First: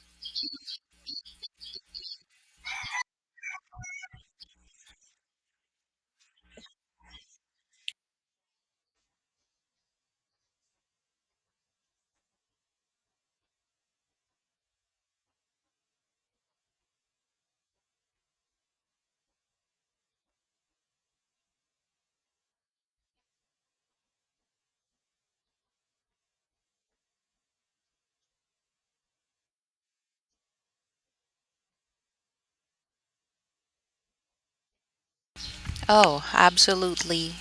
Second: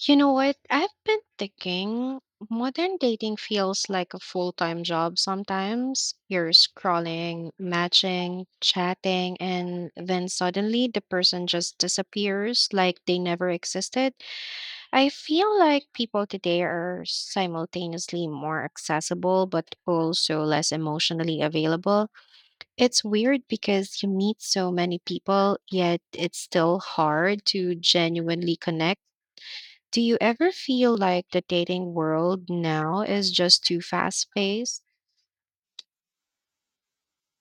You know what? I've been thinking modern dating feels like a full-time job sometimes. You're scrolling, matching, chatting, and then suddenly the person just disappears like they never existed. I feel like people today are simultaneously more accessible but also less emotionally available. It's weird because you meet so many people, yet it's still hard to genuinely connect. Do you ever feel like the dating world now is just too fast paced? Oh, absolutely.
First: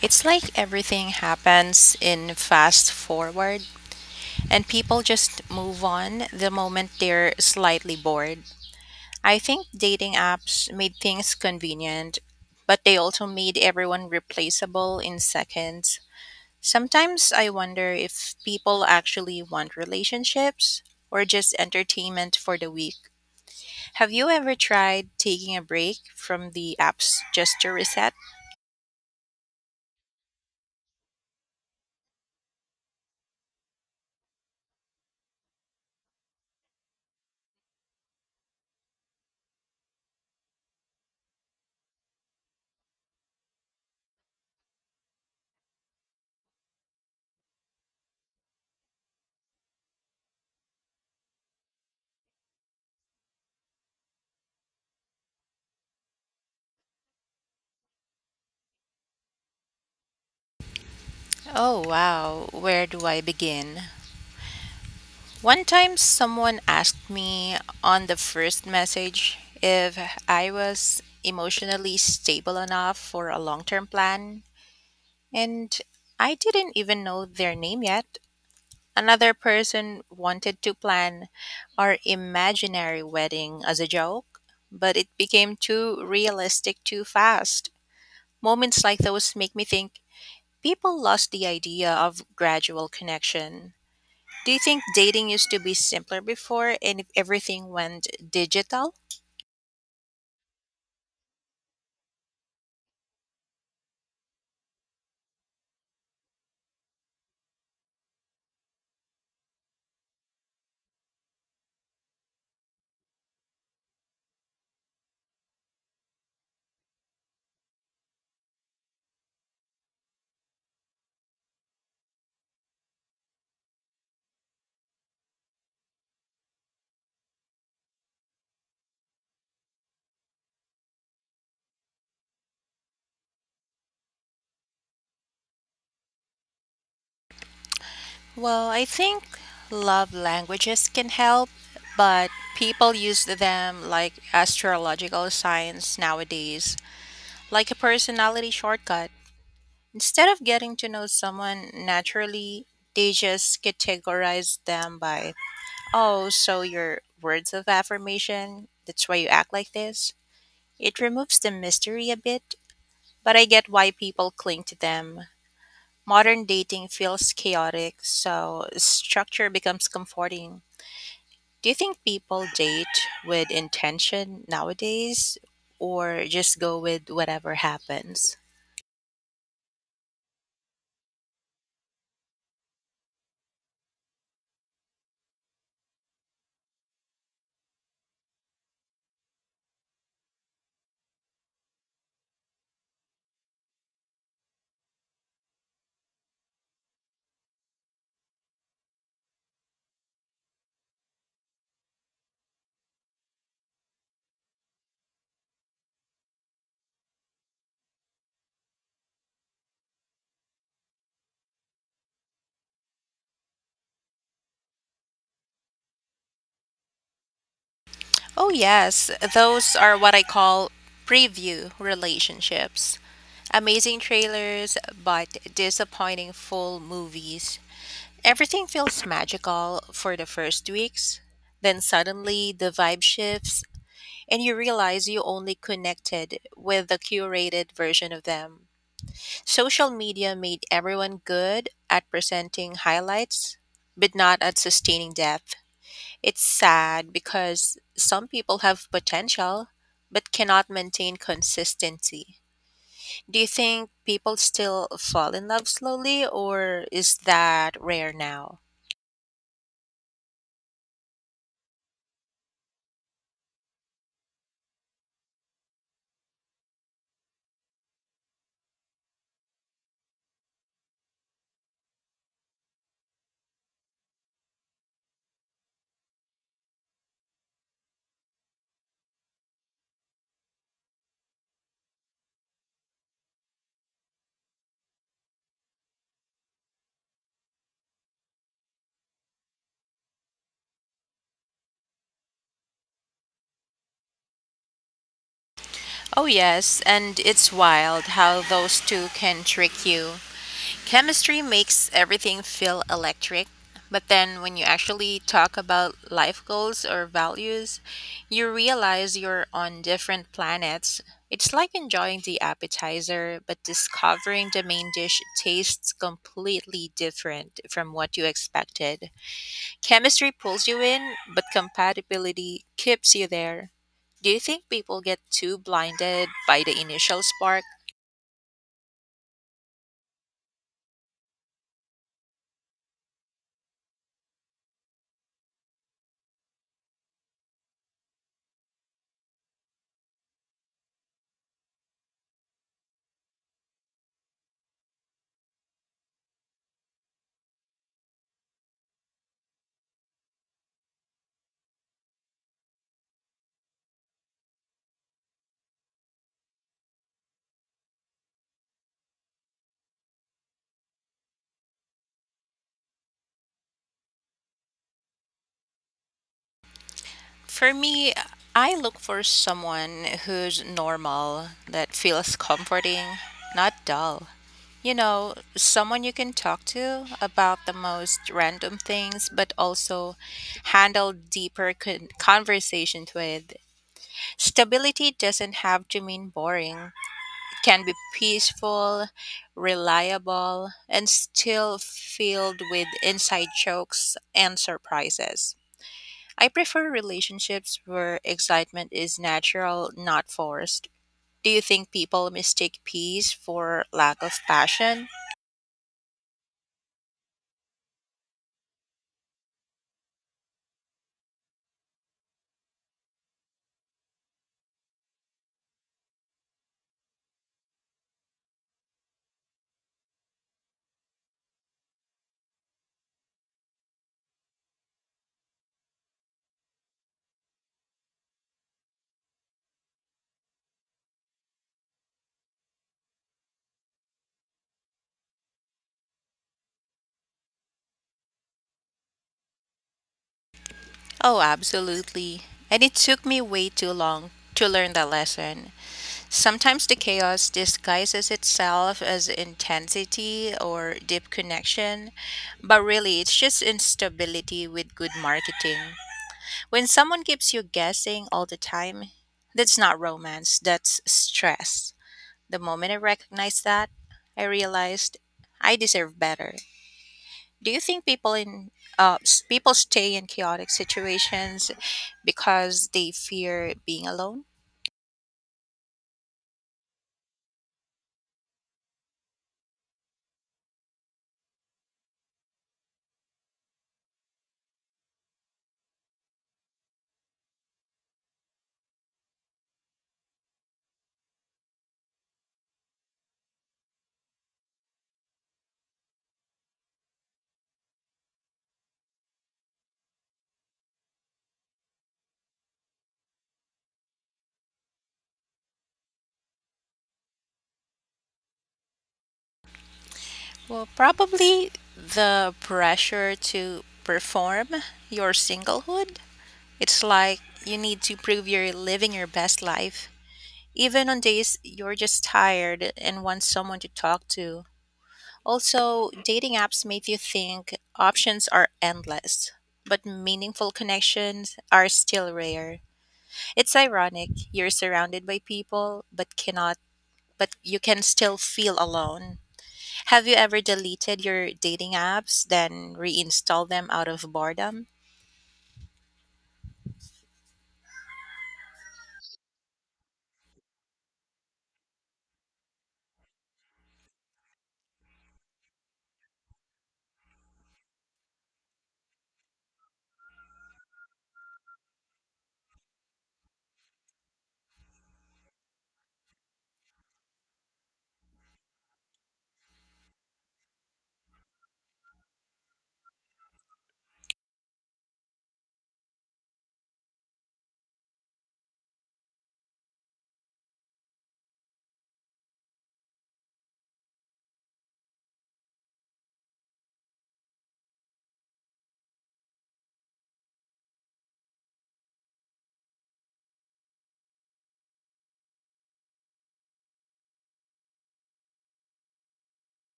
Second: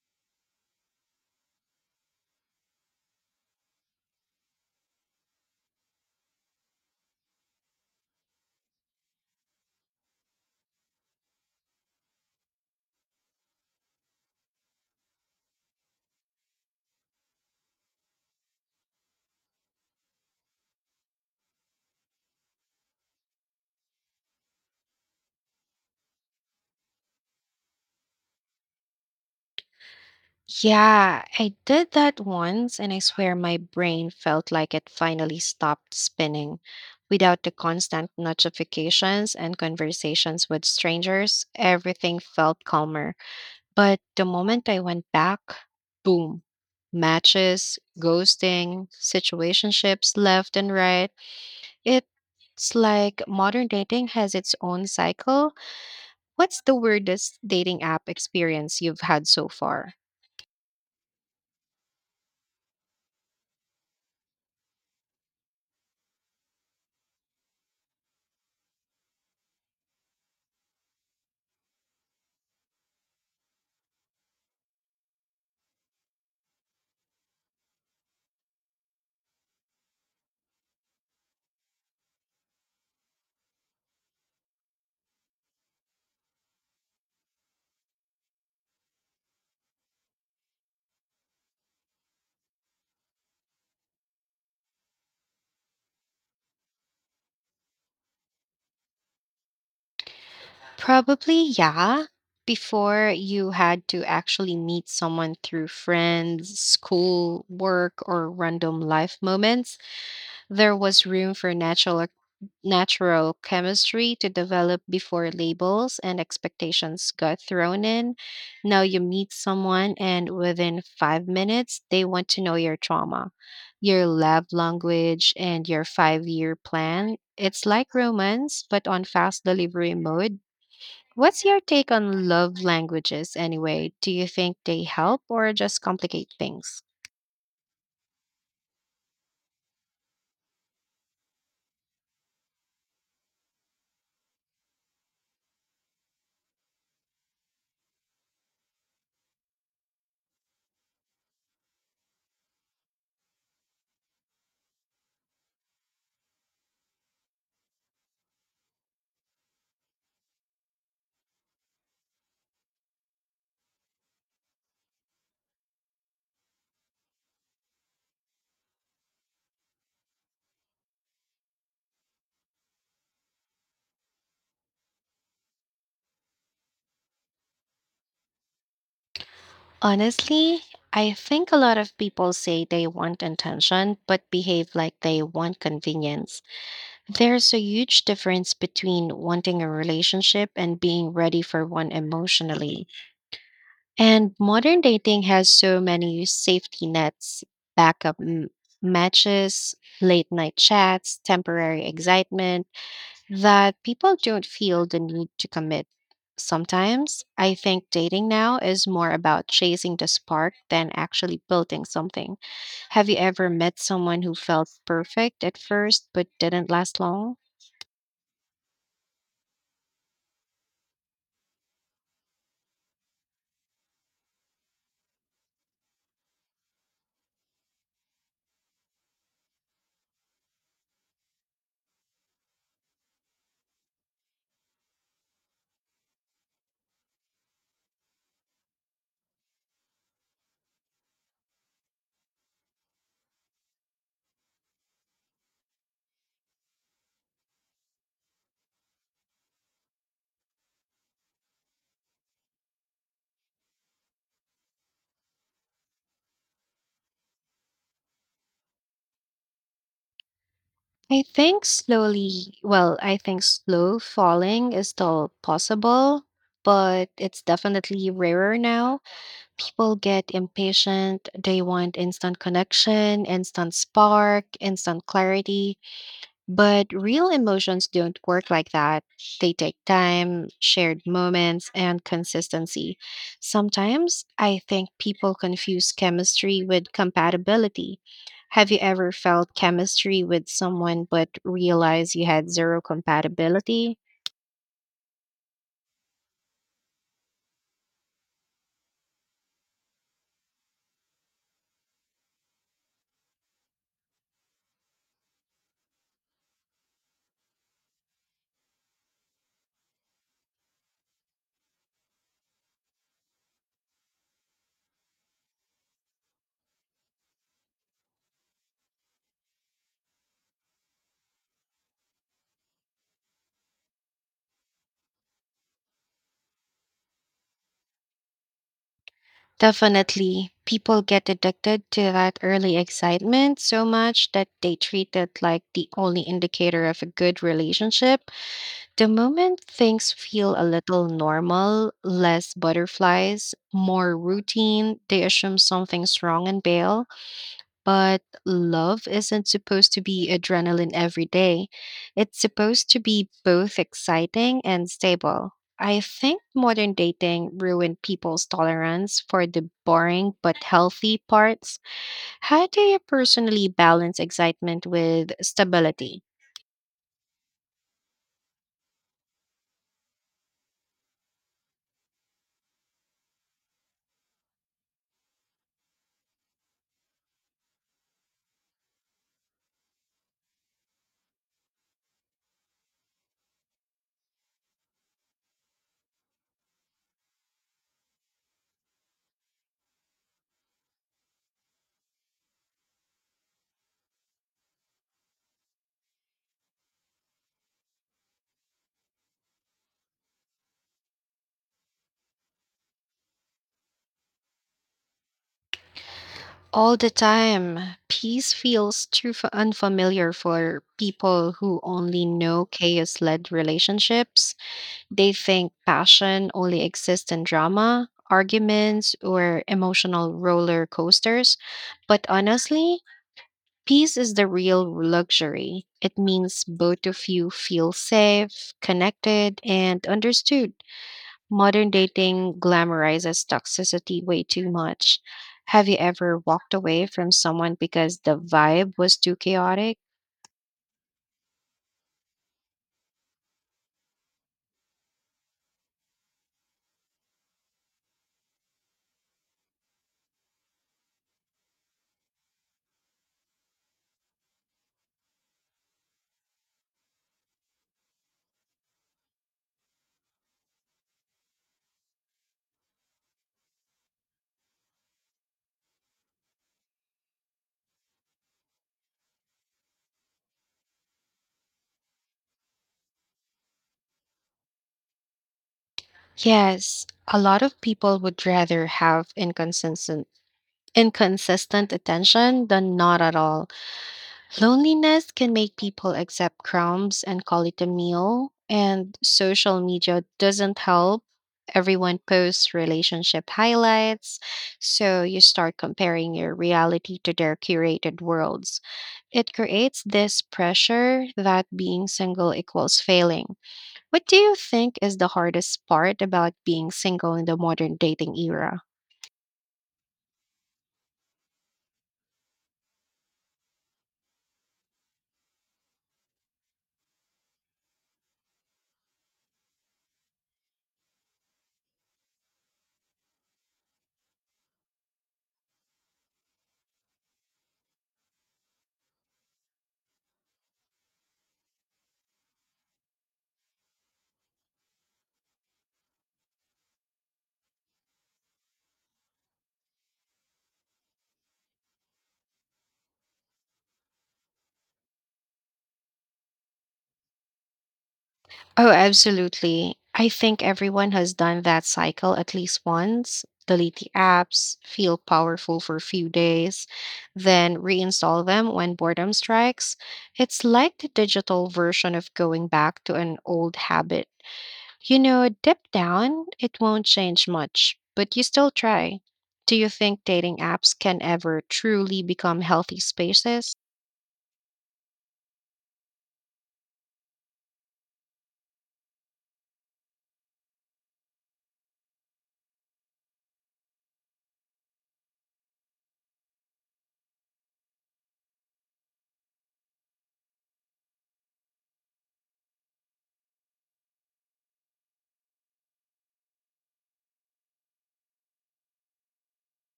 It's like everything happens in fast forward, and people just move on the moment they're slightly bored. I think dating apps made things convenient, but they also made everyone replaceable in seconds. Sometimes I wonder if people actually want relationships or just entertainment for the week. Have you ever tried taking a break from the apps just to reset? Yeah, I did that once, and I swear my brain felt like it finally stopped spinning. Without the constant notifications and conversations with strangers, everything felt calmer. But the moment I went back, boom, matches, ghosting, situationships left and right. It's like modern dating has its own cycle. What's the weirdest dating app experience you've had so far? Oh, wow. Where do I begin? One time someone asked me on the first message if I was emotionally stable enough for a long term plan, and I didn't even know their name yet. Another person wanted to plan our imaginary wedding as a joke, but it became too realistic too fast. Moments like those make me think people lost the idea of gradual connection. Do you think dating used to be simpler before and if everything went digital? Probably, yeah. Before you had to actually meet someone through friends, school, work, or random life moments. There was room for natural chemistry to develop before labels and expectations got thrown in. Now you meet someone, and within 5 minutes, they want to know your trauma, your love language, and your 5-year plan. It's like romance, but on fast delivery mode. What's your take on love languages anyway? Do you think they help or just complicate things? Well, I think love languages can help, but people use them like astrological signs nowadays, like a personality shortcut. Instead of getting to know someone naturally, they just categorize them by, oh, so your words of affirmation, that's why you act like this. It removes the mystery a bit, but I get why people cling to them. Modern dating feels chaotic, so structure becomes comforting. Do you think people date with intention nowadays or just go with whatever happens? Honestly, I think a lot of people say they want attention but behave like they want convenience. There's a huge difference between wanting a relationship and being ready for one emotionally. And modern dating has so many safety nets, backup matches, late night chats, temporary excitement that people don't feel the need to commit. Sometimes I think dating now is more about chasing the spark than actually building something. Have you ever met someone who felt perfect at first but didn't last long? Oh, yes, those are what I call preview relationships. Amazing trailers, but disappointing full movies. Everything feels magical for the first weeks. Then suddenly the vibe shifts and you realize you only connected with the curated version of them. Social media made everyone good at presenting highlights, but not at sustaining depth. It's sad because some people have potential but cannot maintain consistency. Do you think people still fall in love slowly, or is that rare now? Well, I think slow falling is still possible, but it's definitely rarer now. People get impatient, they want instant connection, instant spark, instant clarity. But real emotions don't work like that. They take time, shared moments, and consistency. Sometimes I think people confuse chemistry with compatibility. Have you ever felt chemistry with someone but realized you had zero compatibility? Oh, yes, and it's wild how those two can trick you. Chemistry makes everything feel electric, but then when you actually talk about life goals or values, you realize you're on different planets. It's like enjoying the appetizer, but discovering the main dish tastes completely different from what you expected. Chemistry pulls you in, but compatibility keeps you there. Do you think people get too blinded by the initial spark? Definitely. People get addicted to that early excitement so much that they treat it like the only indicator of a good relationship. The moment things feel a little normal, less butterflies, more routine, they assume something's wrong and bail. But love isn't supposed to be adrenaline every day. It's supposed to be both exciting and stable. I think modern dating ruined people's tolerance for the boring but healthy parts. How do you personally balance excitement with stability? For me, I look for someone who's normal, that feels comforting, not dull. You know, someone you can talk to about the most random things, but also handle deeper conversations with. Stability doesn't have to mean boring. Can be peaceful, reliable, and still filled with inside jokes and surprises. I prefer relationships where excitement is natural, not forced. Do you think people mistake peace for lack of passion? All the time. Peace feels too unfamiliar for people who only know chaos led relationships. They think passion only exists in drama, arguments, or emotional roller coasters. But honestly, peace is the real luxury. It means both of you feel safe, connected, and understood. Modern dating glamorizes toxicity way too much. Have you ever walked away from someone because the vibe was too chaotic? Oh, absolutely. And it took me way too long to learn that lesson. Sometimes the chaos disguises itself as intensity or deep connection, but really it's just instability with good marketing. When someone keeps you guessing all the time, that's not romance, that's stress. The moment I recognized that, I realized I deserve better. Do you think people stay in chaotic situations because they fear being alone? Yes, a lot of people would rather have inconsistent attention than not at all. Loneliness can make people accept crumbs and call it a meal, and social media doesn't help. Everyone posts relationship highlights, so you start comparing your reality to their curated worlds. It creates this pressure that being single equals failing. What do you think is the hardest part about being single in the modern dating era? Well, probably the pressure to perform your singlehood. It's like you need to prove you're living your best life, even on days you're just tired and want someone to talk to. Also, dating apps make you think options are endless, but meaningful connections are still rare. It's ironic. You're surrounded by people, but cannot but you can still feel alone. Have you ever deleted your dating apps then reinstall them out of boredom? Oh, absolutely. I think everyone has done that cycle at least once. Delete the apps, feel powerful for a few days, then reinstall them when boredom strikes. It's like the digital version of going back to an old habit. Deep down, it won't change much, but you still try. Do you think dating apps can ever truly become healthy spaces?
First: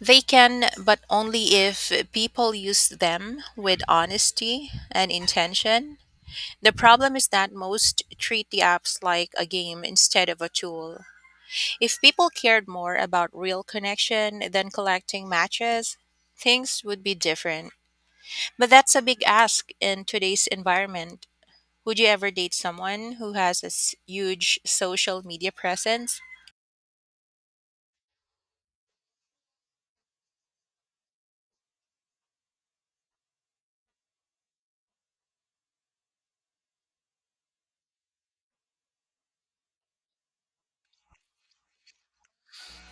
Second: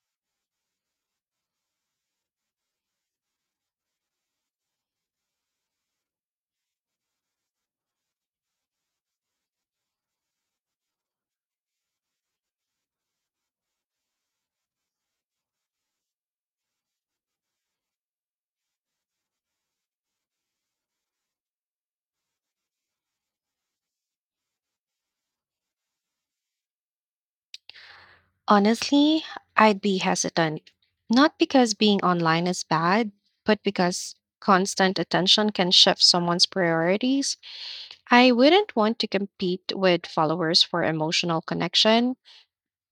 They can, but only if people use them with honesty and intention. The problem is that most treat the apps like a game instead of a tool. If people cared more about real connection than collecting matches, things would be different. But that's a big ask in today's environment. Would you ever date someone who has a huge social media presence? Honestly, I'd be hesitant. Not because being online is bad, but because constant attention can shift someone's priorities. I wouldn't want to compete with followers for emotional connection.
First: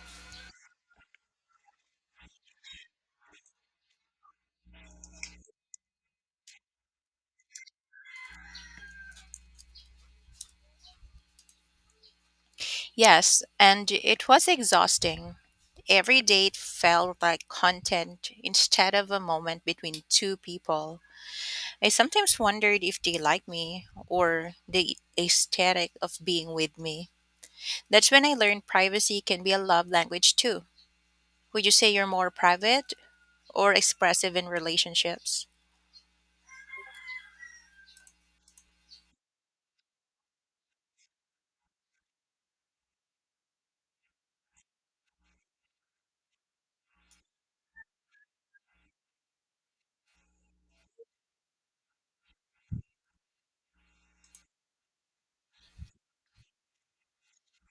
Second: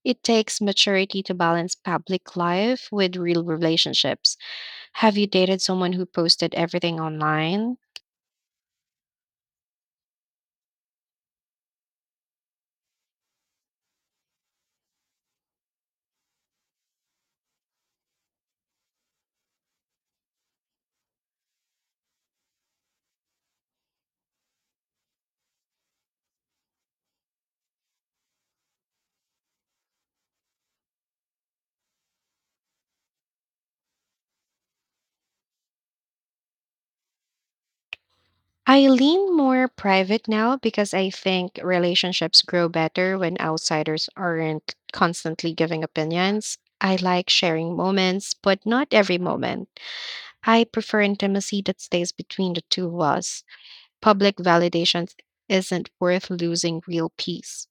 It takes maturity to balance public life with real relationships. Have you dated someone who posted everything online? Yes, and it was exhausting. Every date felt like content instead of a moment between two people. I sometimes wondered if they liked me or the aesthetic of being with me. That's when I learned privacy can be a love language too. Would you say you're more private or expressive in relationships? I lean more private now because I think relationships grow better when outsiders aren't constantly giving opinions. I like sharing moments, but not every moment. I prefer intimacy that stays between the two of us. Public validation isn't worth losing real peace.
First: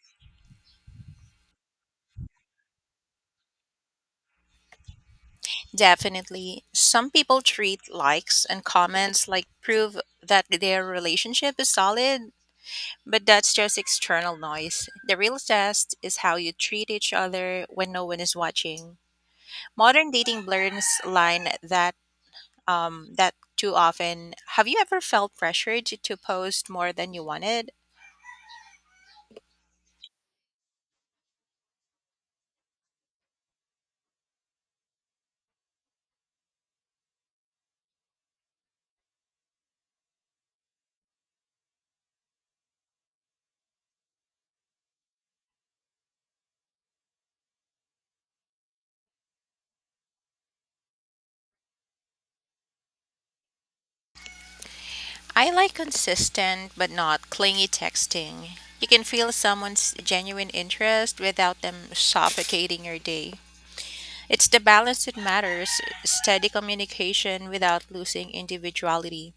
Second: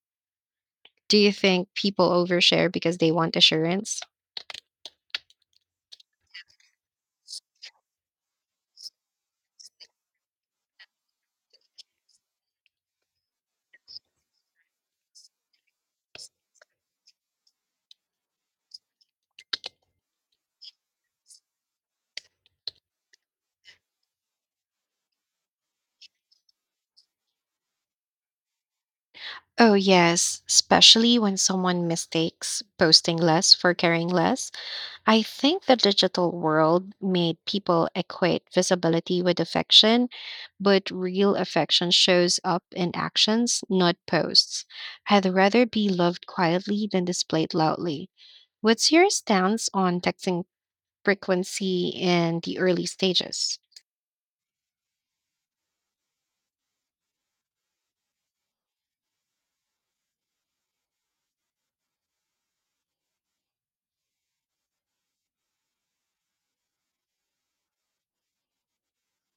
Do you think people overshare because they want assurance? Definitely. Some people treat likes and comments like proof that their relationship is solid, but that's just external noise. The real test is how you treat each other when no one is watching. Modern dating blurs line that too often. Have you ever felt pressured to post more than you wanted? Oh, yes, especially when someone mistakes posting less for caring less. I think the digital world made people equate visibility with affection, but real affection shows up in actions, not posts. I'd rather be loved quietly than displayed loudly. What's your stance on texting frequency in the early stages? I like consistent but not clingy texting. You can feel someone's genuine interest without them suffocating your day. It's the balance that matters, steady communication without losing individuality.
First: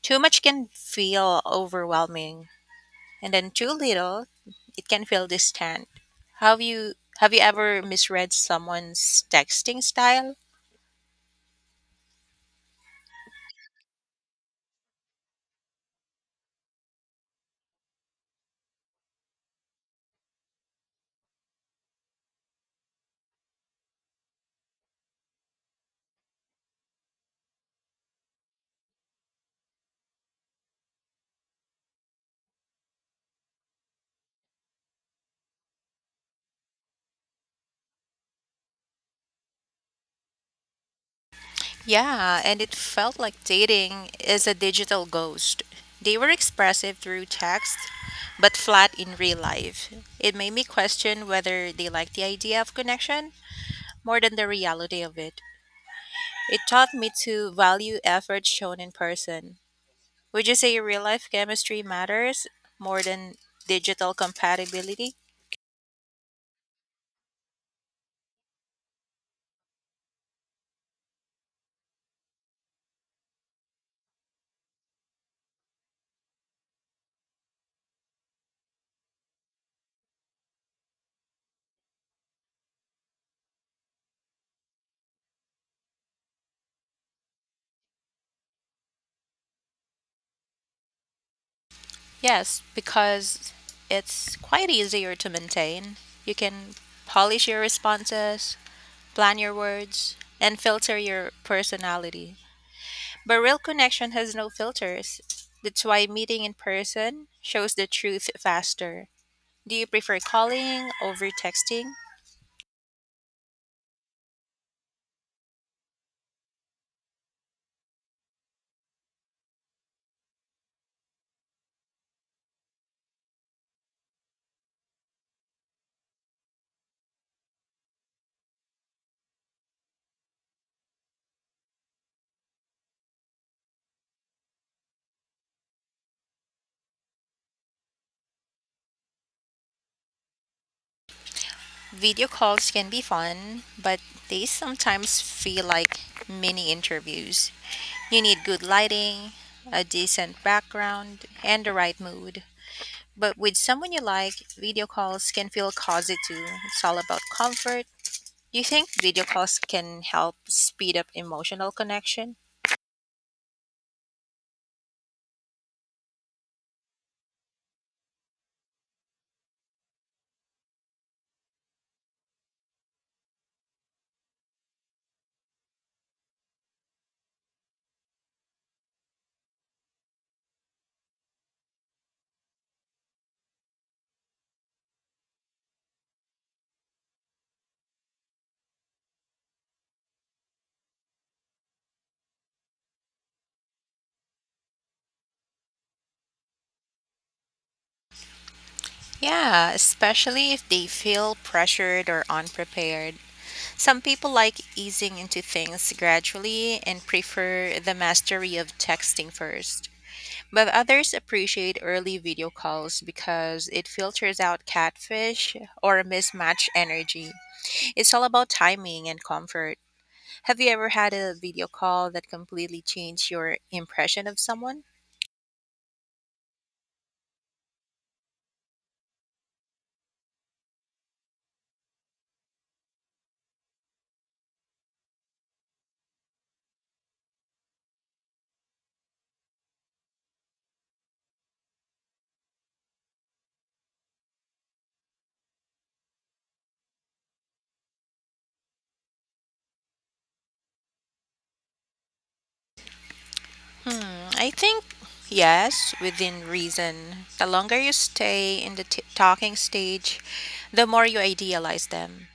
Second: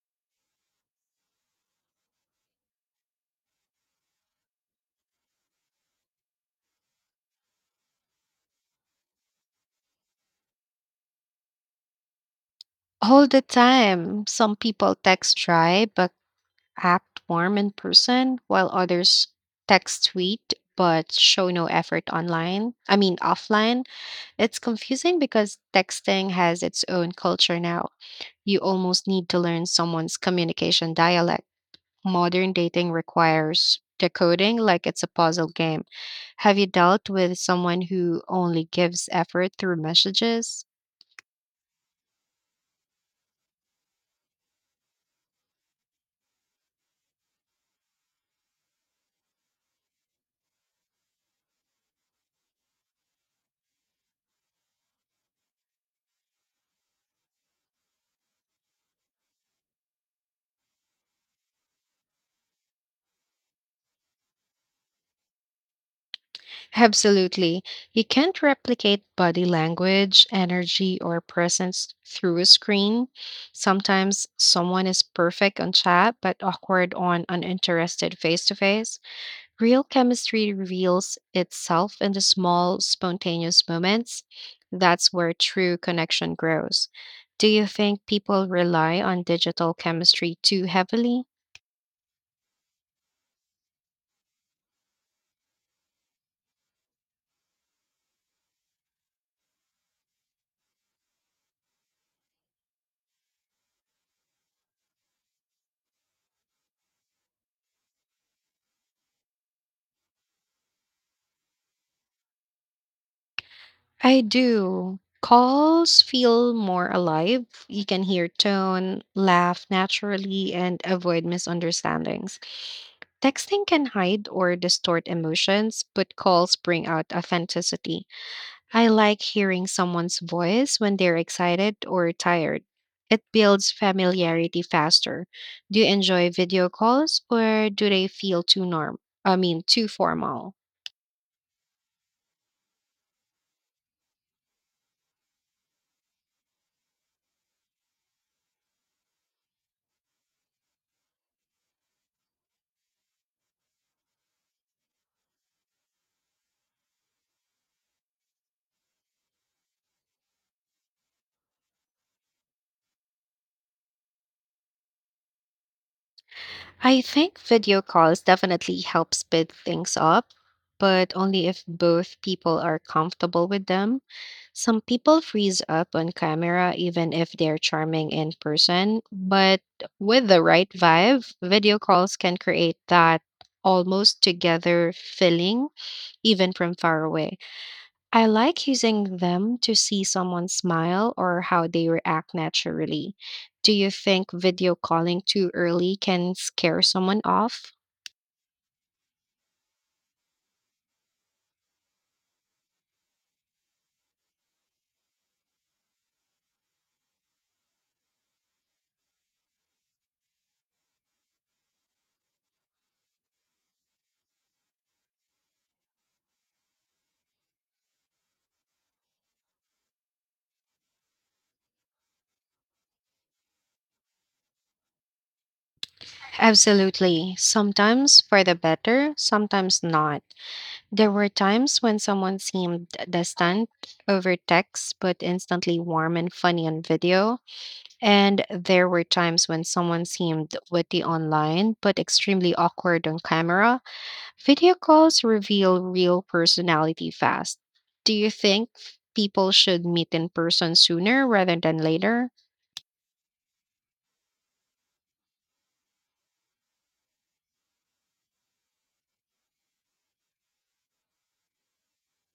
Too much can feel overwhelming, and then too little, it can feel distant. Have you ever misread someone's texting style? All the time. Some people text dry but act warm in person, while others text sweet but show no effort online. I mean, offline. It's confusing because texting has its own culture now. You almost need to learn someone's communication dialect. Modern dating requires decoding like it's a puzzle game. Have you dealt with someone who only gives effort through messages? Yeah, and it felt like dating is a digital ghost. They were expressive through text, but flat in real life. It made me question whether they liked the idea of connection more than the reality of it. It taught me to value effort shown in person. Would you say real life chemistry matters more than digital compatibility? Absolutely. You can't replicate body language, energy, or presence through a screen. Sometimes someone is perfect on chat but awkward on uninterested face to face. Real chemistry reveals itself in the small, spontaneous moments. That's where true connection grows. Do you think people rely on digital chemistry too heavily? Yes, because it's quite easier to maintain. You can polish your responses, plan your words, and filter your personality. But real connection has no filters. That's why meeting in person shows the truth faster. Do you prefer calling over texting? I do. Calls feel more alive. You can hear tone, laugh naturally, and avoid misunderstandings. Texting can hide or distort emotions, but calls bring out authenticity. I like hearing someone's voice when they're excited or tired. It builds familiarity faster. Do you enjoy video calls or do they feel too norm? I mean, too formal? Video calls can be fun, but they sometimes feel like mini interviews. You need good lighting, a decent background, and the right mood. But with someone you like, video calls can feel cozy too. It's all about comfort. Do you think video calls can help speed up emotional connection? I think video calls definitely help speed things up, but only if both people are comfortable with them. Some people freeze up on camera even if they're charming in person, but with the right vibe, video calls can create that almost together feeling even from far away. I like using them to see someone smile or how they react naturally. Do you think video calling too early can scare someone off? Yeah, especially if they feel pressured or unprepared. Some people like easing into things gradually and prefer the mastery of texting first. But others appreciate early video calls because it filters out catfish or mismatched energy. It's all about timing and comfort. Have you ever had a video call that completely changed your impression of someone? Absolutely. Sometimes for the better, sometimes not. There were times when someone seemed distant over text but instantly warm and funny on video. And there were times when someone seemed witty online but extremely awkward on camera. Video calls reveal real personality fast. Do you think people should meet in person sooner rather than later? Hmm, I think yes, within reason. The longer you stay in the talking stage, the more you idealize them.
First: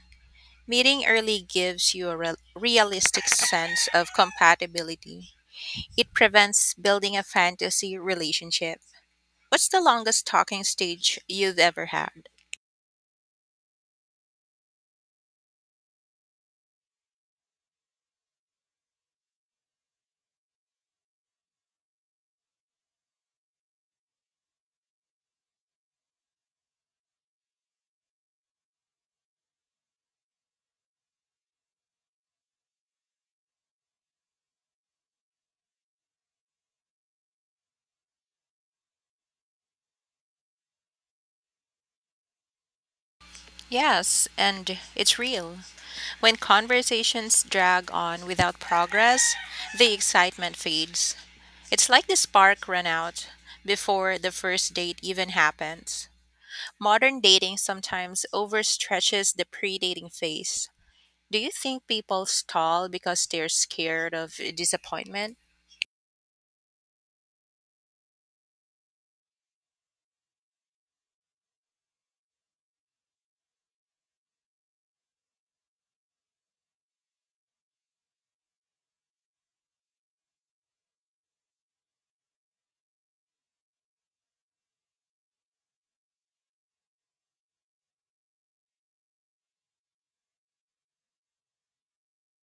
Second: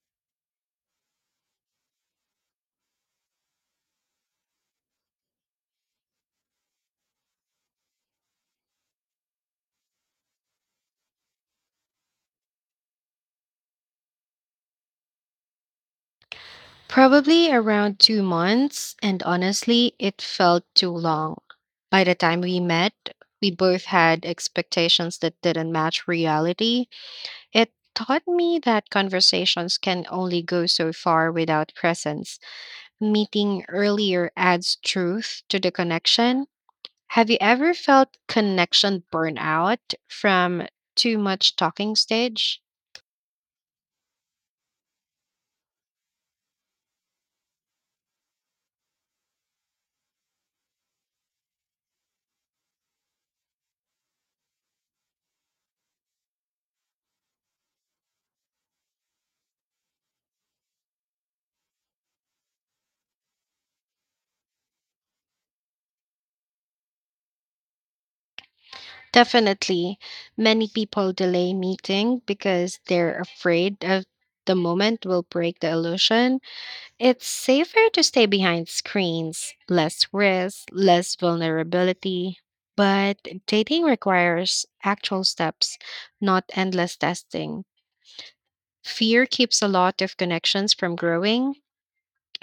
Meeting early gives you a realistic sense of compatibility. It prevents building a fantasy relationship. What's the longest talking stage you've ever had? Probably around 2 months, and honestly, it felt too long. By the time we met, we both had expectations that didn't match reality. It taught me that conversations can only go so far without presence. Meeting earlier adds truth to the connection. Have you ever felt connection burnout from too much talking stage? Yes, and it's real. When conversations drag on without progress, the excitement fades. It's like the spark ran out before the first date even happens. Modern dating sometimes overstretches the pre dating phase. Do you think people stall because they're scared of disappointment? Definitely. Many people delay meeting because they're afraid of the moment will break the illusion. It's safer to stay behind screens, less risk, less vulnerability. But dating requires actual steps, not endless testing. Fear keeps a lot of connections from growing.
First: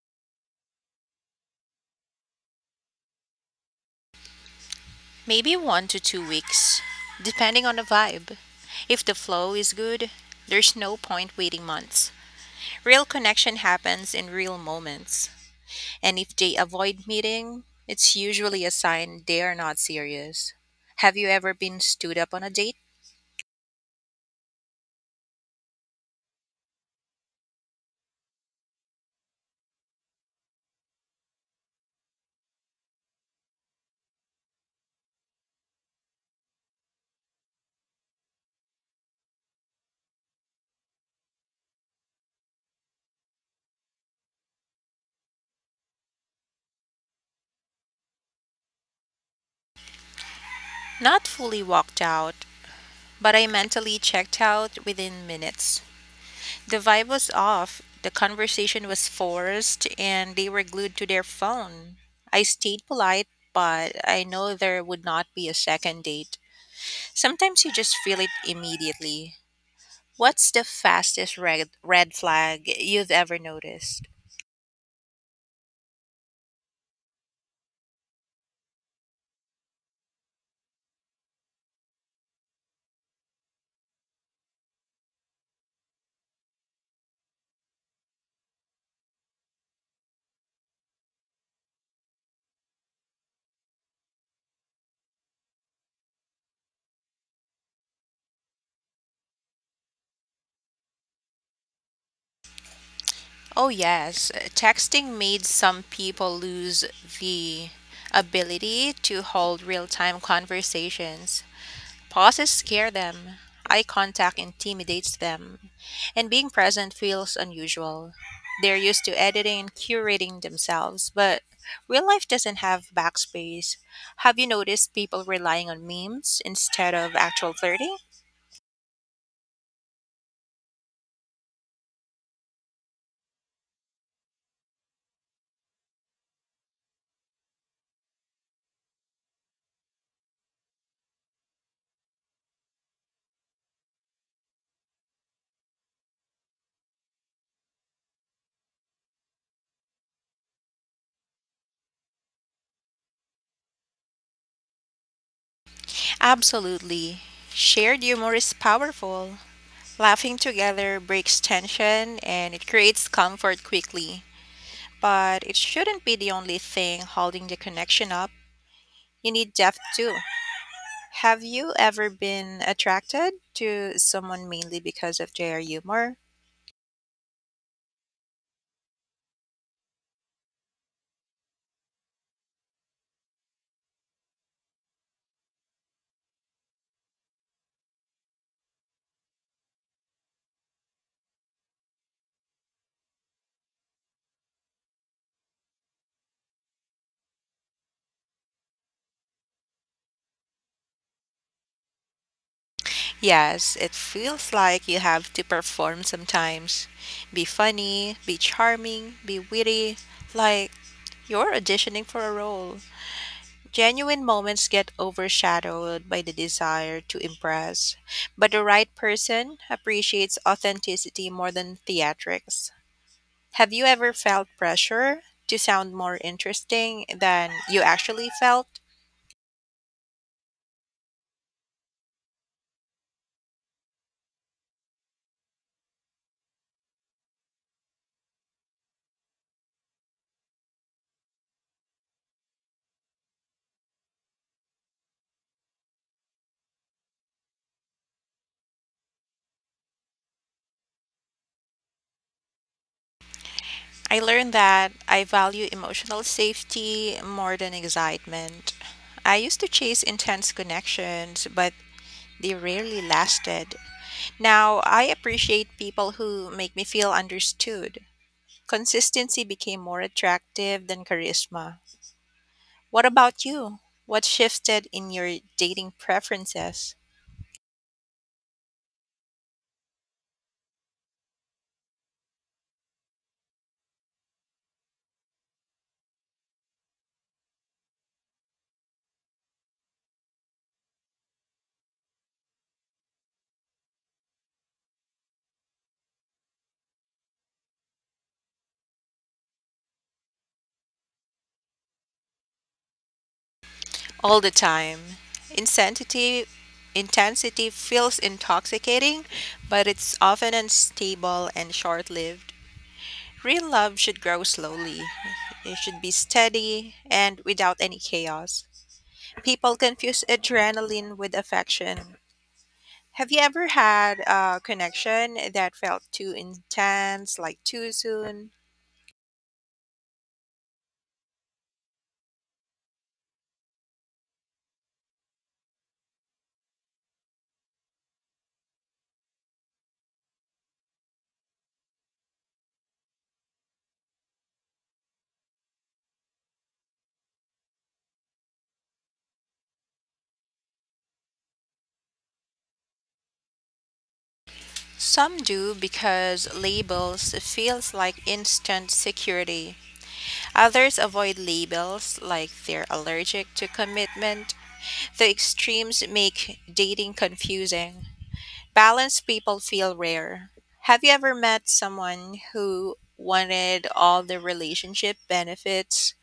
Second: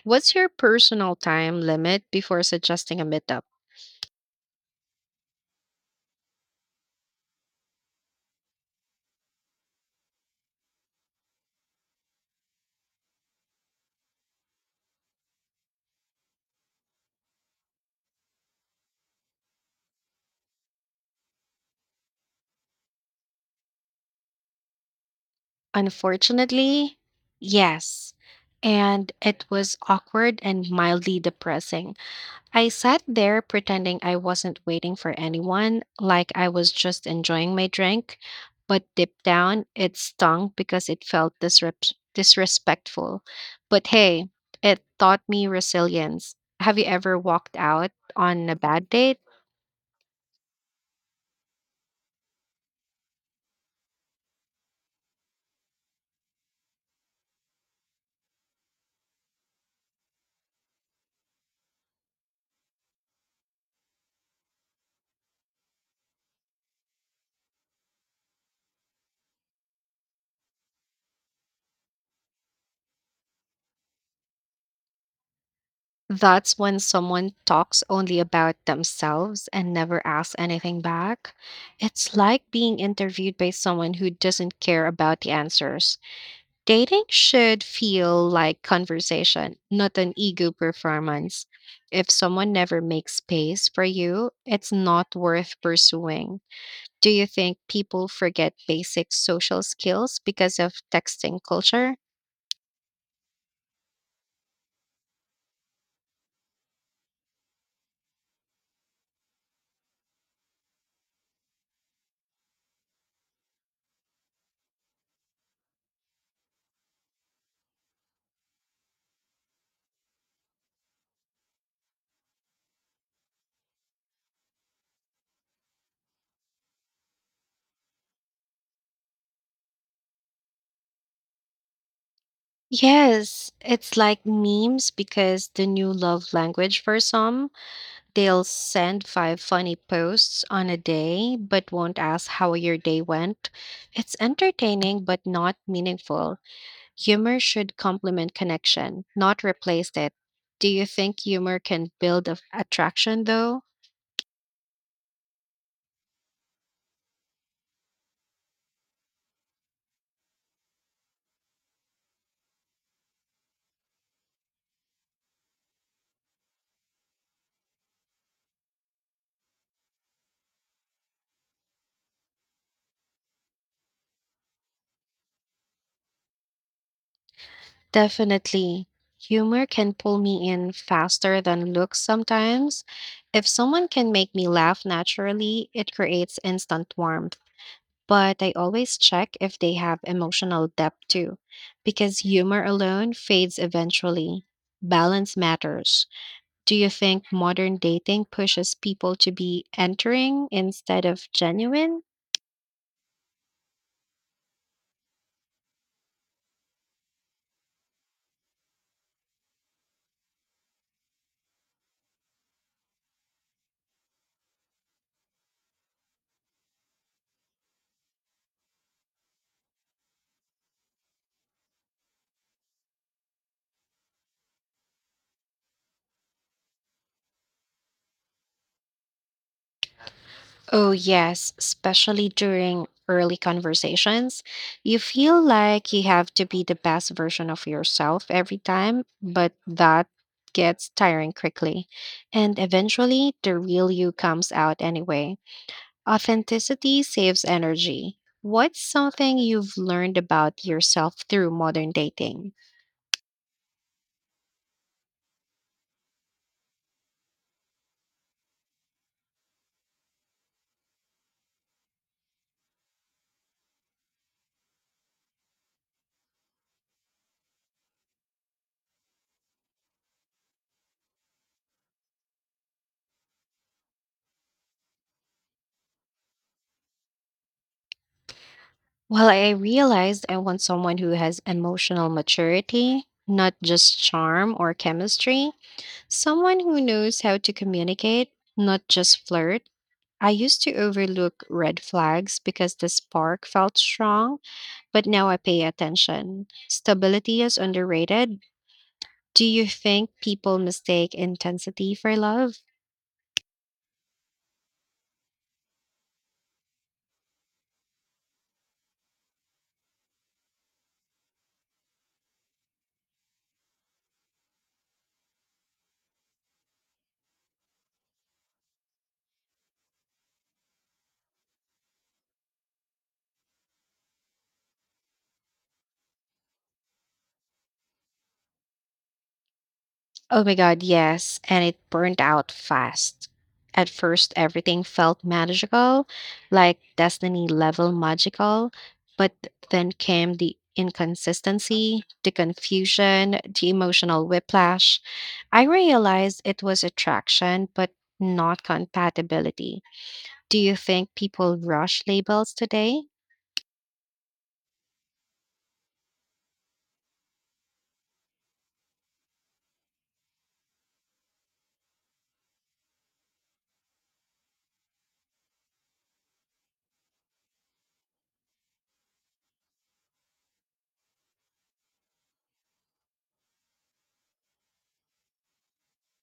What's your personal time limit before suggesting a meetup? Maybe 1 to 2 weeks, depending on the vibe. If the flow is good, there's no point waiting months. Real connection happens in real moments. And if they avoid meeting, it's usually a sign they are not serious. Have you ever been stood up on a date? Unfortunately, yes. And it was awkward and mildly depressing. I sat there pretending I wasn't waiting for anyone, like I was just enjoying my drink. But deep down, it stung because it felt disrespectful. But hey, it taught me resilience. Have you ever walked out on a bad date? Not fully walked out, but I mentally checked out within minutes. The vibe was off, the conversation was forced, and they were glued to their phone. I stayed polite, but I know there would not be a second date. Sometimes you just feel it immediately. What's the fastest red flag you've ever noticed? That's when someone talks only about themselves and never asks anything back. It's like being interviewed by someone who doesn't care about the answers. Dating should feel like conversation, not an ego performance. If someone never makes space for you, it's not worth pursuing. Do you think people forget basic social skills because of texting culture? Oh, yes. Texting made some people lose the ability to hold real time conversations. Pauses scare them, eye contact intimidates them, and being present feels unusual. They're used to editing and curating themselves, but real life doesn't have backspace. Have you noticed people relying on memes instead of actual flirting? Yes, it's like memes because the new love language for some. They'll send five funny posts on a day, but won't ask how your day went. It's entertaining, but not meaningful. Humor should complement connection, not replace it. Do you think humor can build a attraction, though? Absolutely. Shared humor is powerful. Laughing together breaks tension and it creates comfort quickly. But it shouldn't be the only thing holding the connection up. You need depth too. Have you ever been attracted to someone mainly because of their humor? Definitely. Humor can pull me in faster than looks sometimes. If someone can make me laugh naturally, it creates instant warmth. But I always check if they have emotional depth too, because humor alone fades eventually. Balance matters. Do you think modern dating pushes people to be entering instead of genuine? Yes, it feels like you have to perform sometimes. Be funny, be charming, be witty, like you're auditioning for a role. Genuine moments get overshadowed by the desire to impress, but the right person appreciates authenticity more than theatrics. Have you ever felt pressure to sound more interesting than you actually felt? Oh, yes, especially during early conversations. You feel like you have to be the best version of yourself every time, but that gets tiring quickly. And eventually, the real you comes out anyway. Authenticity saves energy. What's something you've learned about yourself through modern dating? I learned that I value emotional safety more than excitement. I used to chase intense connections, but they rarely lasted. Now, I appreciate people who make me feel understood. Consistency became more attractive than charisma. What about you? What shifted in your dating preferences? Well, I realized I want someone who has emotional maturity, not just charm or chemistry. Someone who knows how to communicate, not just flirt. I used to overlook red flags because the spark felt strong, but now I pay attention. Stability is underrated. Do you think people mistake intensity for love? All the time. Insanity Intensity feels intoxicating, but it's often unstable and short-lived. Real love should grow slowly. It should be steady and without any chaos. People confuse adrenaline with affection. Have you ever had a connection that felt too intense, like too soon? Oh my God, yes. And it burned out fast. At first, everything felt magical, like Destiny level magical. But then came the inconsistency, the confusion, the emotional whiplash. I realized it was attraction, but not compatibility. Do you think people rush labels today? Some do because labels feels like instant security. Others avoid labels like they're allergic to commitment. The extremes make dating confusing. Balanced people feel rare. Have you ever met someone who wanted all the relationship benefits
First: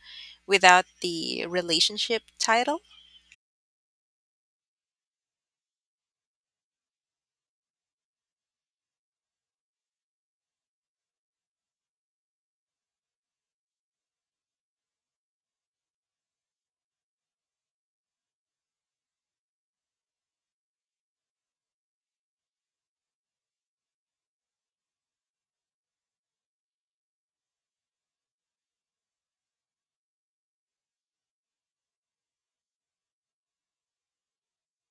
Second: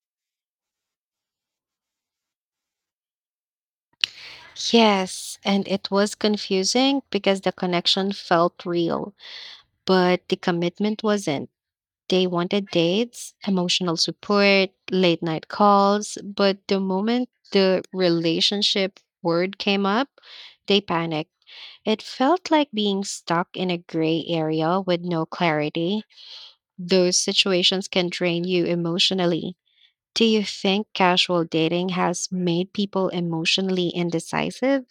without the relationship title? Yes, and it was confusing because the connection felt real, but the commitment wasn't. They wanted dates, emotional support, late night calls, but the moment the relationship word came up, they panicked. It felt like being stuck in a gray area with no clarity. Those situations can drain you emotionally. Do you think casual dating has made people emotionally indecisive?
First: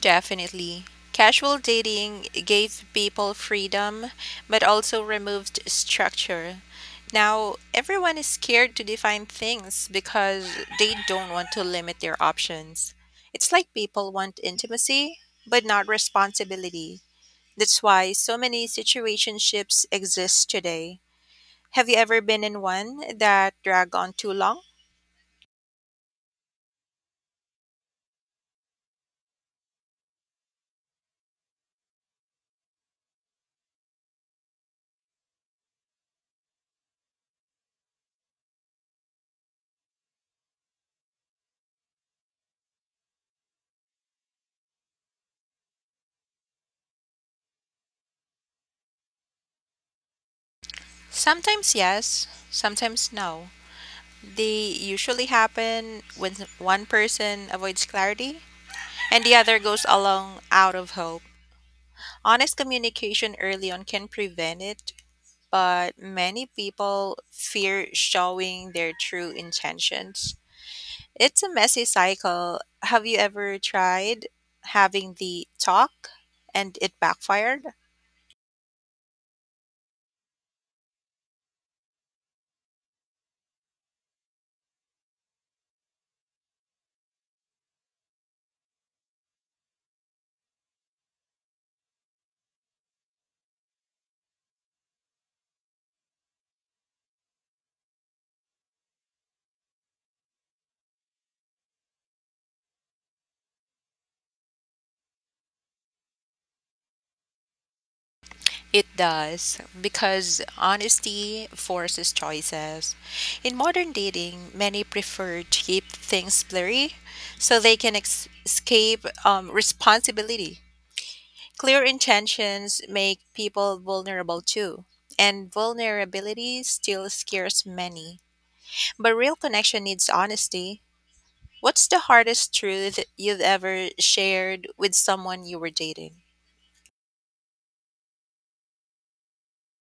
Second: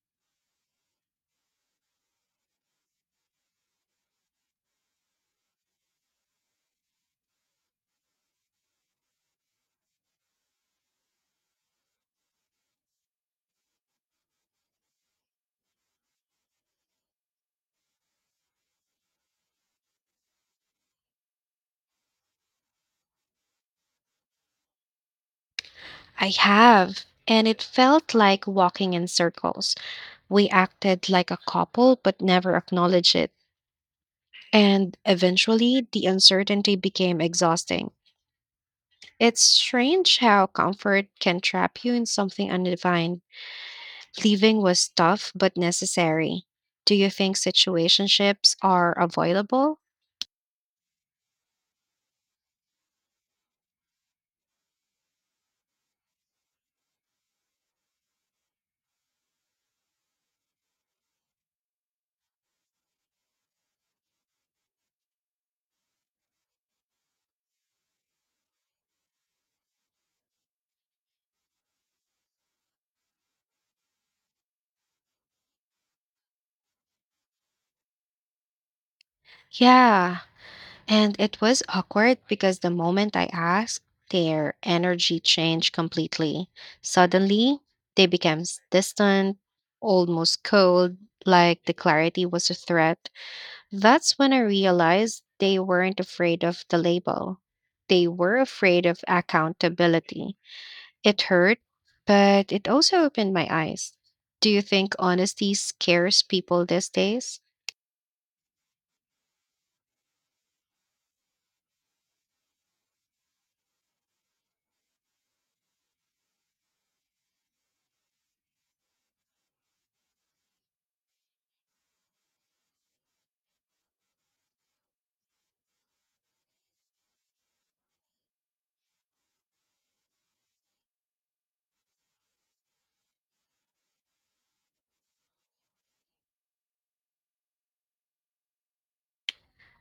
Definitely. Casual dating gave people freedom, but also removed structure. Now, everyone is scared to define things because they don't want to limit their options. It's like people want intimacy, but not responsibility. That's why so many situationships exist today. Have you ever been in one that dragged on too long? I have. And it felt like walking in circles. We acted like a couple but never acknowledged it. And eventually, the uncertainty became exhausting. It's strange how comfort can trap you in something undefined. Leaving was tough but necessary. Do you think situationships are avoidable? Sometimes yes, sometimes no. They usually happen when one person avoids clarity and the other goes along out of hope. Honest communication early on can prevent it, but many people fear showing their true intentions. It's a messy cycle. Have you ever tried having the talk and it backfired? Yeah, and it was awkward because the moment I asked, their energy changed completely. Suddenly, they became distant, almost cold, like the clarity was a threat. That's when I realized they weren't afraid of the label. They were afraid of accountability. It hurt, but it also opened my eyes. Do you think honesty scares people these days? It does, because honesty forces choices. In modern dating, many prefer to keep things blurry so they can escape responsibility. Clear intentions make people vulnerable too, and vulnerability still scares many. But real connection needs honesty. What's the hardest truth you've ever shared with someone you were dating?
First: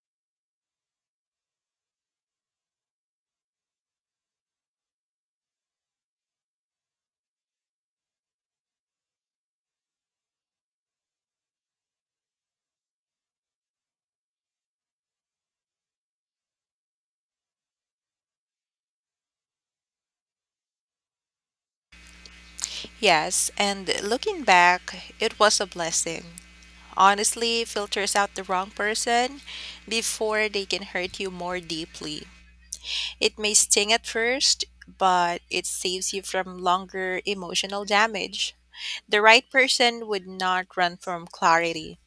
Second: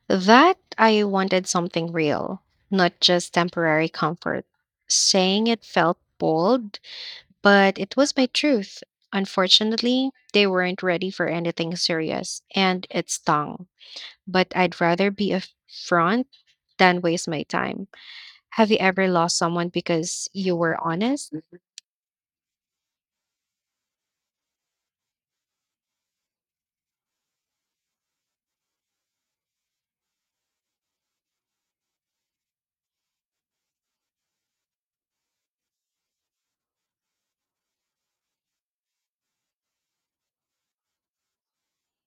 That I wanted something real, not just temporary comfort. Saying it felt bold, but it was my truth. Unfortunately, they weren't ready for anything serious, and it stung, but I'd rather be upfront than waste my time. Have you ever lost someone because you were honest? Yes, and looking back, it was a blessing. Honestly, filters out the wrong person before they can hurt you more deeply. It may sting at first, but it saves you from longer emotional damage. The right person would not run from clarity.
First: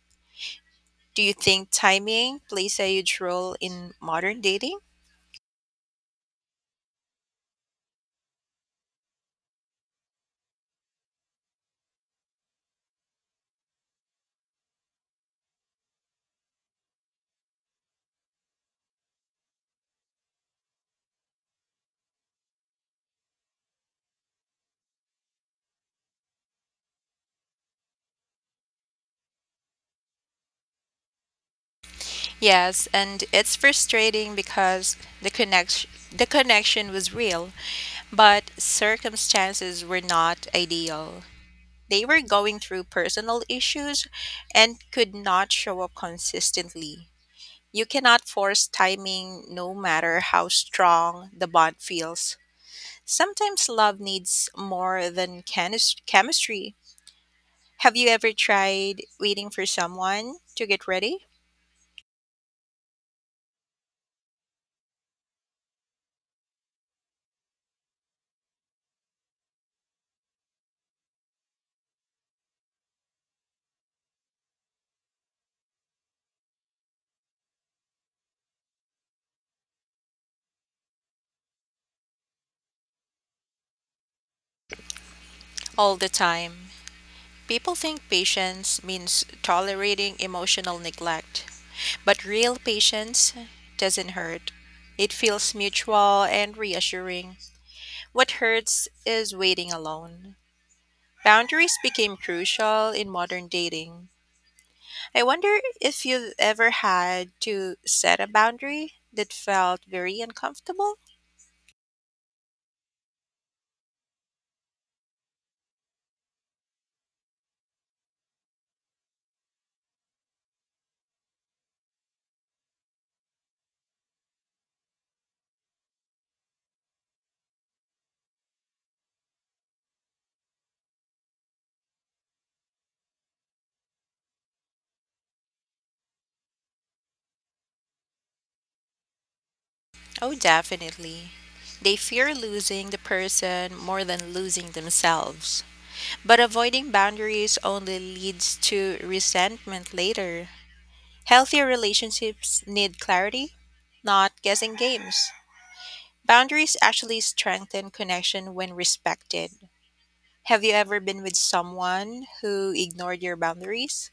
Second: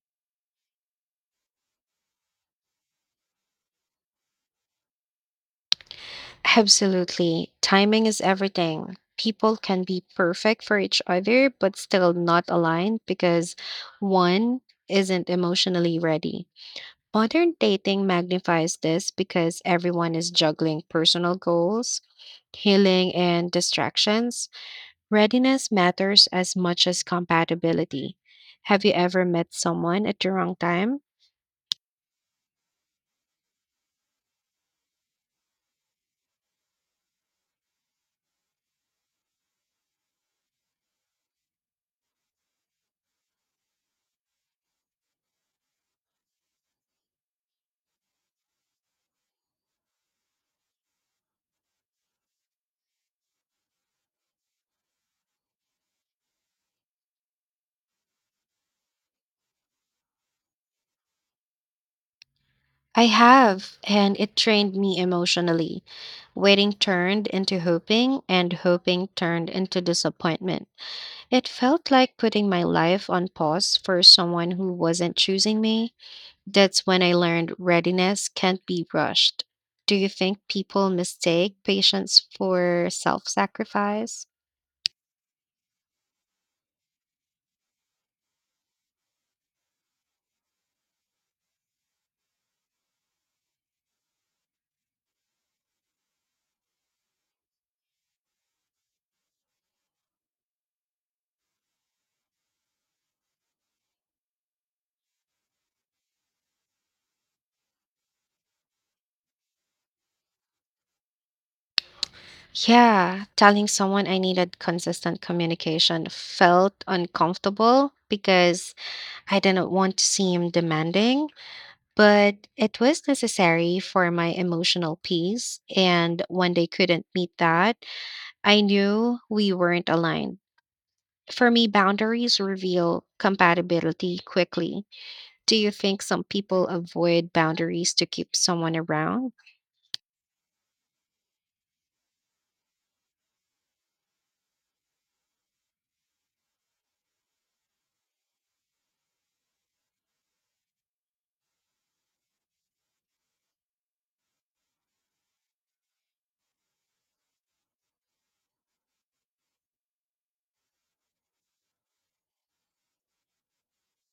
Do you think timing plays a huge role in modern dating? Absolutely. Timing is everything. People can be perfect for each other, but still not aligned because one isn't emotionally ready. Modern dating magnifies this because everyone is juggling personal goals, healing, and distractions. Readiness matters as much as compatibility. Have you ever met someone at the wrong time? Yes, and it's frustrating because the connection the connection was real, but circumstances were not ideal. They were going through personal issues and could not show up consistently. You cannot force timing no matter how strong the bond feels. Sometimes love needs more than chemistry. Have you ever tried waiting for someone to get ready? I have, and it trained me emotionally. Waiting turned into hoping, and hoping turned into disappointment. It felt like putting my life on pause for someone who wasn't choosing me. That's when I learned readiness can't be rushed. Do you think people mistake patience for self sacrifice? All the time. People think patience means tolerating emotional neglect, but real patience doesn't hurt. It feels mutual and reassuring. What hurts is waiting alone. Boundaries became crucial in modern dating. I wonder if you've ever had to set a boundary that felt very uncomfortable? Yeah, telling someone I needed consistent communication felt uncomfortable because I didn't want to seem demanding, but it was necessary for my emotional peace. And when they couldn't meet that, I knew we weren't aligned. For me, boundaries reveal compatibility quickly. Do you think some people avoid boundaries to keep someone around? Oh, definitely. They fear losing the person more than losing themselves. But avoiding boundaries only leads to resentment later. Healthier relationships need clarity, not guessing games. Boundaries actually strengthen connection when respected. Have you ever been with someone who ignored your boundaries?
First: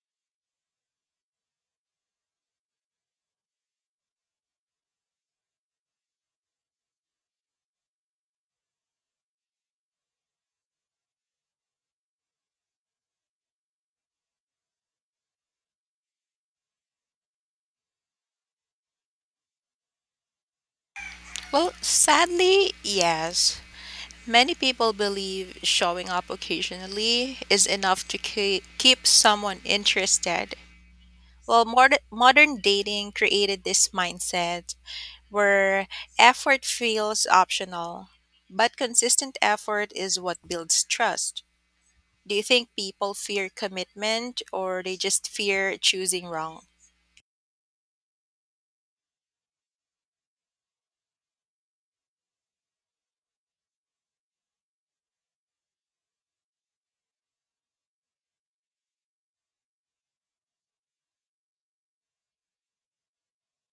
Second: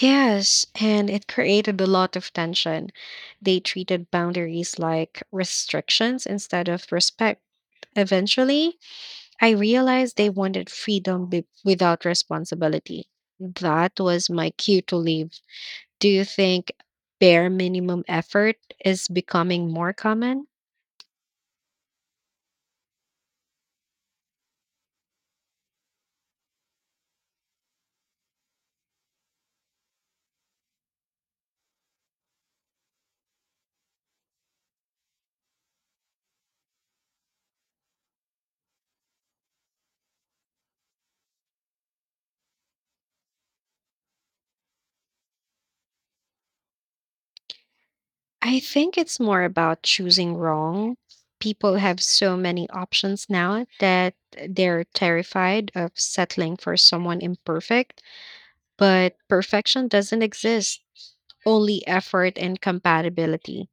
Yes, and it created a lot of tension. They treated boundaries like restrictions instead of respect. Eventually, I realized they wanted freedom without responsibility. That was my cue to leave. Do you think bare minimum effort is becoming more common? Well, sadly, yes. Many people believe showing up occasionally is enough to keep someone interested. Well, modern dating created this mindset where effort feels optional, but consistent effort is what builds trust. Do you think people fear commitment or they just fear choosing wrong? I think it's more about choosing wrong. People have so many options now that they're terrified of settling for someone imperfect. But perfection doesn't exist, only effort and compatibility.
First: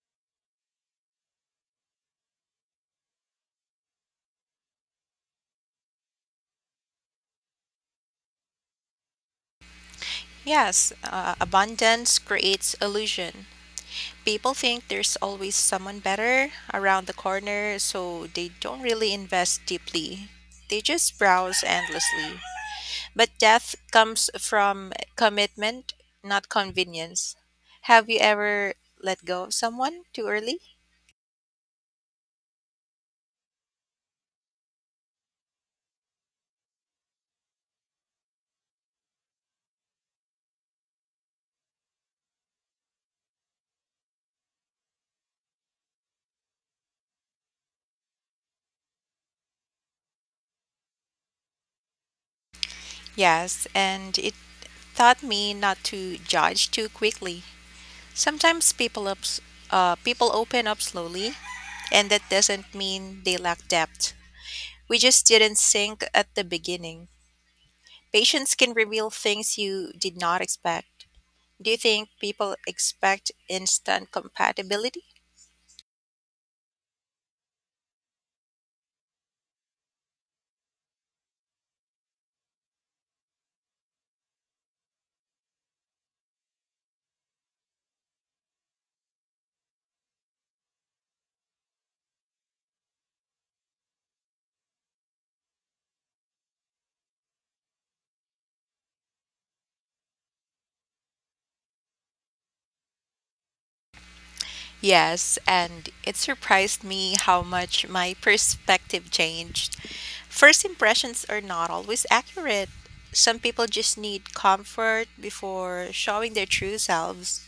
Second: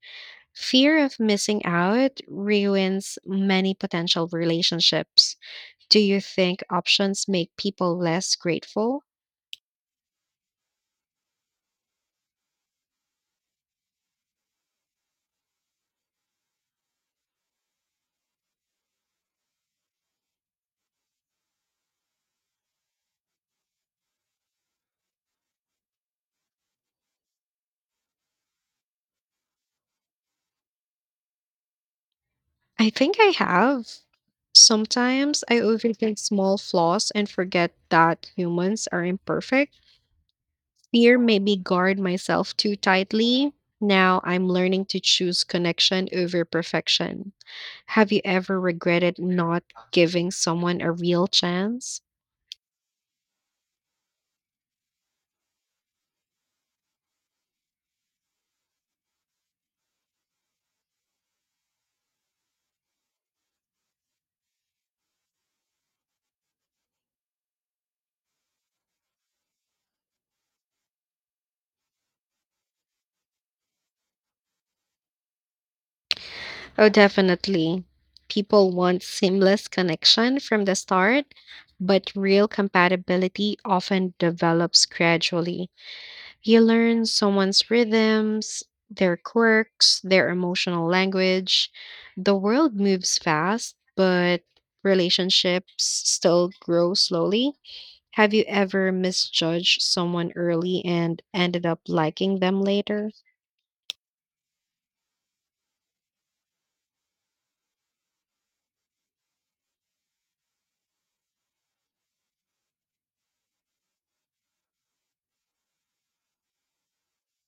Fear of missing out ruins many potential relationships. Do you think options make people less grateful? Yes, abundance creates illusion. People think there's always someone better around the corner, so they don't really invest deeply. They just browse endlessly. But death comes from commitment, not convenience. Have you ever let go of someone too early? I think I have. Sometimes I overthink small flaws and forget that humans are imperfect. Fear made me guard myself too tightly. Now I'm learning to choose connection over perfection. Have you ever regretted not giving someone a real chance? Yes, and it taught me not to judge too quickly. Sometimes people open up slowly, and that doesn't mean they lack depth. We just didn't sync at the beginning. Patience can reveal things you did not expect. Do you think people expect instant compatibility? Oh, definitely. People want seamless connection from the start, but real compatibility often develops gradually. You learn someone's rhythms, their quirks, their emotional language. The world moves fast, but relationships still grow slowly. Have you ever misjudged someone early and ended up liking them later? Yes, and it surprised me how much my perspective changed. First impressions are not always accurate. Some people just need comfort before showing their true selves.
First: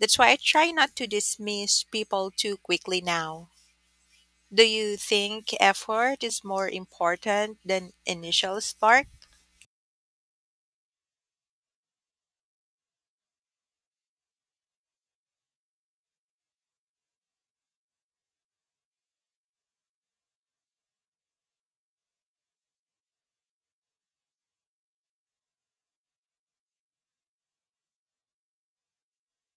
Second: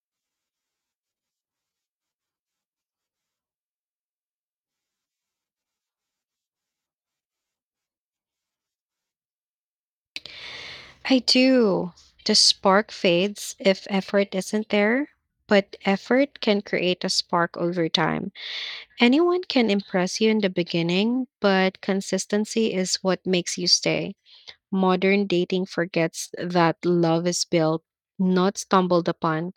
That's why I try not to dismiss people too quickly now. Do you think effort is more important than initial spark? I do. The spark fades if effort isn't there, but effort can create a spark over time. Anyone can impress you in the beginning, but consistency is what makes you stay. Modern dating forgets that love is built, not stumbled upon.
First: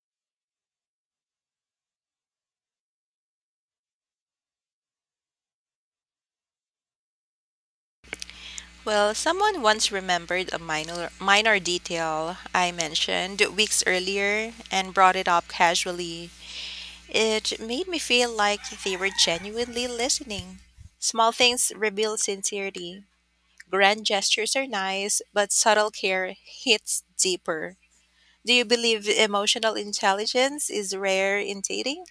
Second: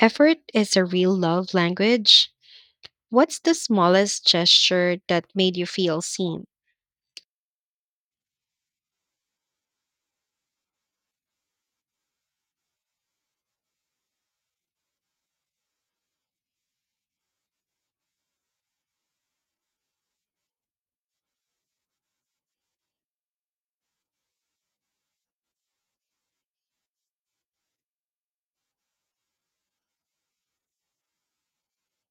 Effort is a real love language. What's the smallest gesture that made you feel seen? Well, someone once remembered a minor detail I mentioned weeks earlier and brought it up casually. It made me feel like they were genuinely listening. Small things reveal sincerity. Grand gestures are nice, but subtle care hits deeper. Do you believe emotional intelligence is rare in dating?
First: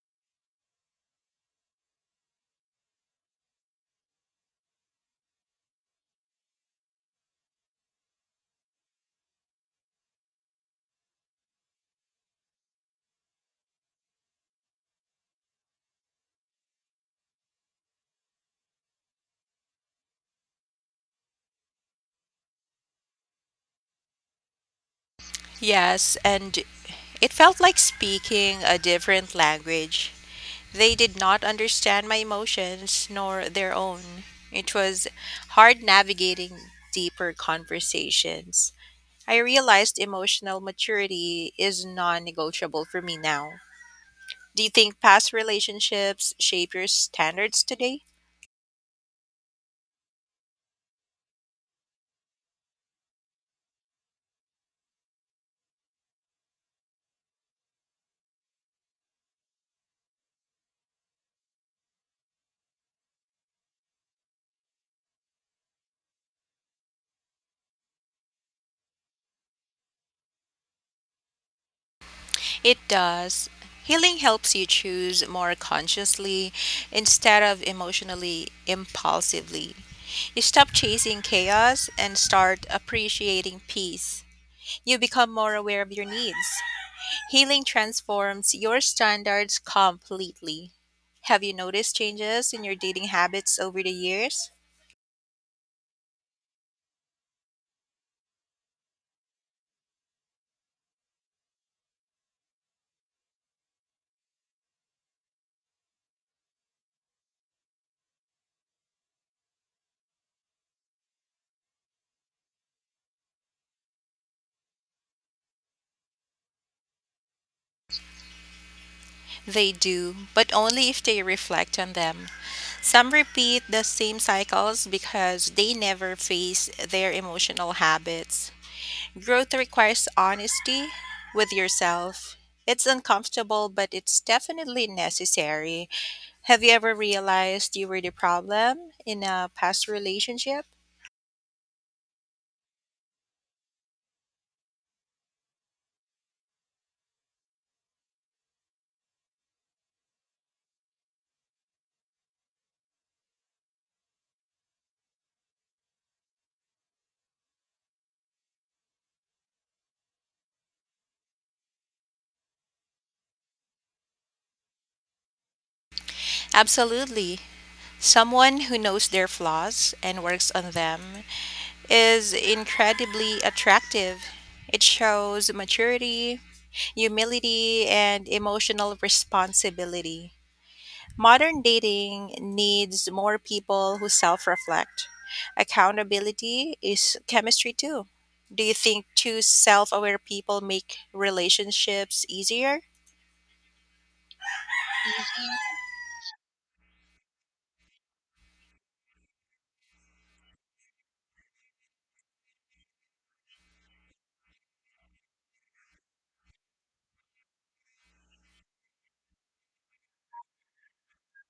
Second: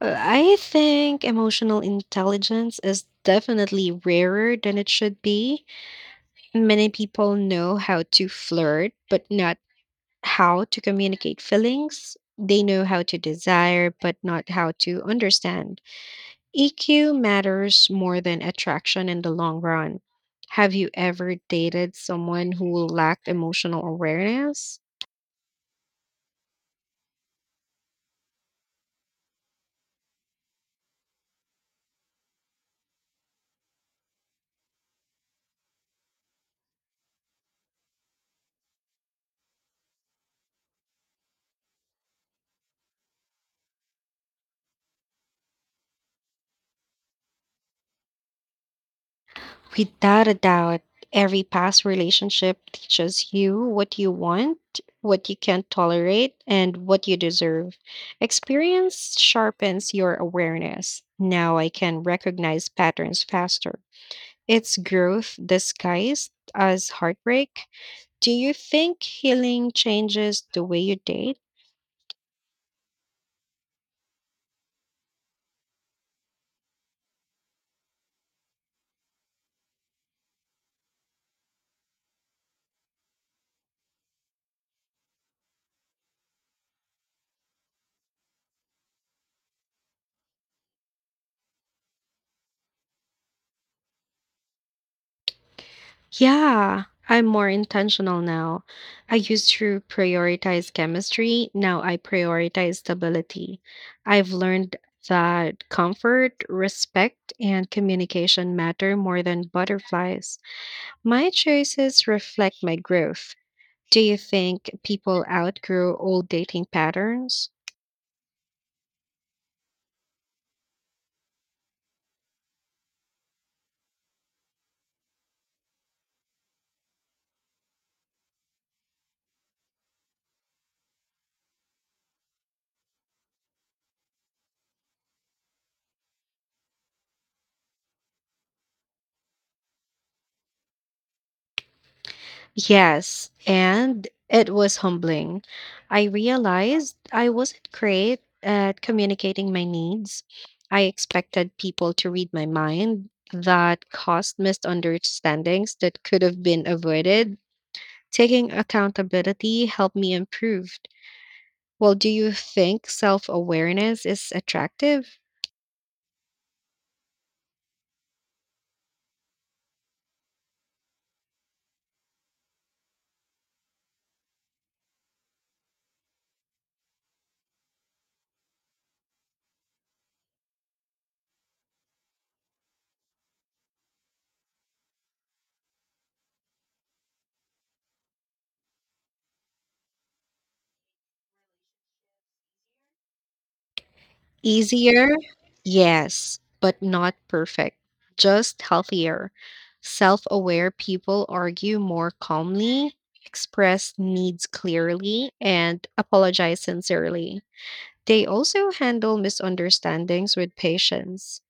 I think emotional intelligence is definitely rarer than it should be. Many people know how to flirt, but not how to communicate feelings. They know how to desire, but not how to understand. EQ matters more than attraction in the long run. Have you ever dated someone who lacked emotional awareness? Yes, and it felt like speaking a different language. They did not understand my emotions nor their own. It was hard navigating deeper conversations. I realized emotional maturity is non negotiable for me now. Do you think past relationships shape your standards today? Without a doubt, every past relationship teaches you what you want, what you can't tolerate, and what you deserve. Experience sharpens your awareness. Now I can recognize patterns faster. It's growth disguised as heartbreak. Do you think healing changes the way you date? It does. Healing helps you choose more consciously instead of emotionally impulsively. You stop chasing chaos and start appreciating peace. You become more aware of your needs. Healing transforms your standards completely. Have you noticed changes in your dating habits over the years? Yeah, I'm more intentional now. I used to prioritize chemistry, now I prioritize stability. I've learned that comfort, respect, and communication matter more than butterflies. My choices reflect my growth. Do you think people outgrow old dating patterns? They do, but only if they reflect on them. Some repeat the same cycles because they never face their emotional habits. Growth requires honesty with yourself. It's uncomfortable, but it's definitely necessary. Have you ever realized you were the problem in a past relationship? Yes, and it was humbling. I realized I wasn't great at communicating my needs. I expected people to read my mind. That caused misunderstandings that could have been avoided. Taking accountability helped me improve. Well, do you think self awareness is attractive? Absolutely. Someone who knows their flaws and works on them is incredibly attractive. It shows maturity, humility, and emotional responsibility. Modern dating needs more people who self reflect. Accountability is chemistry too. Do you think two self aware people make relationships easier? Easier? Yes, but not perfect. Just healthier. Self aware people argue more calmly, express needs clearly, and apologize sincerely. They also handle misunderstandings with patience.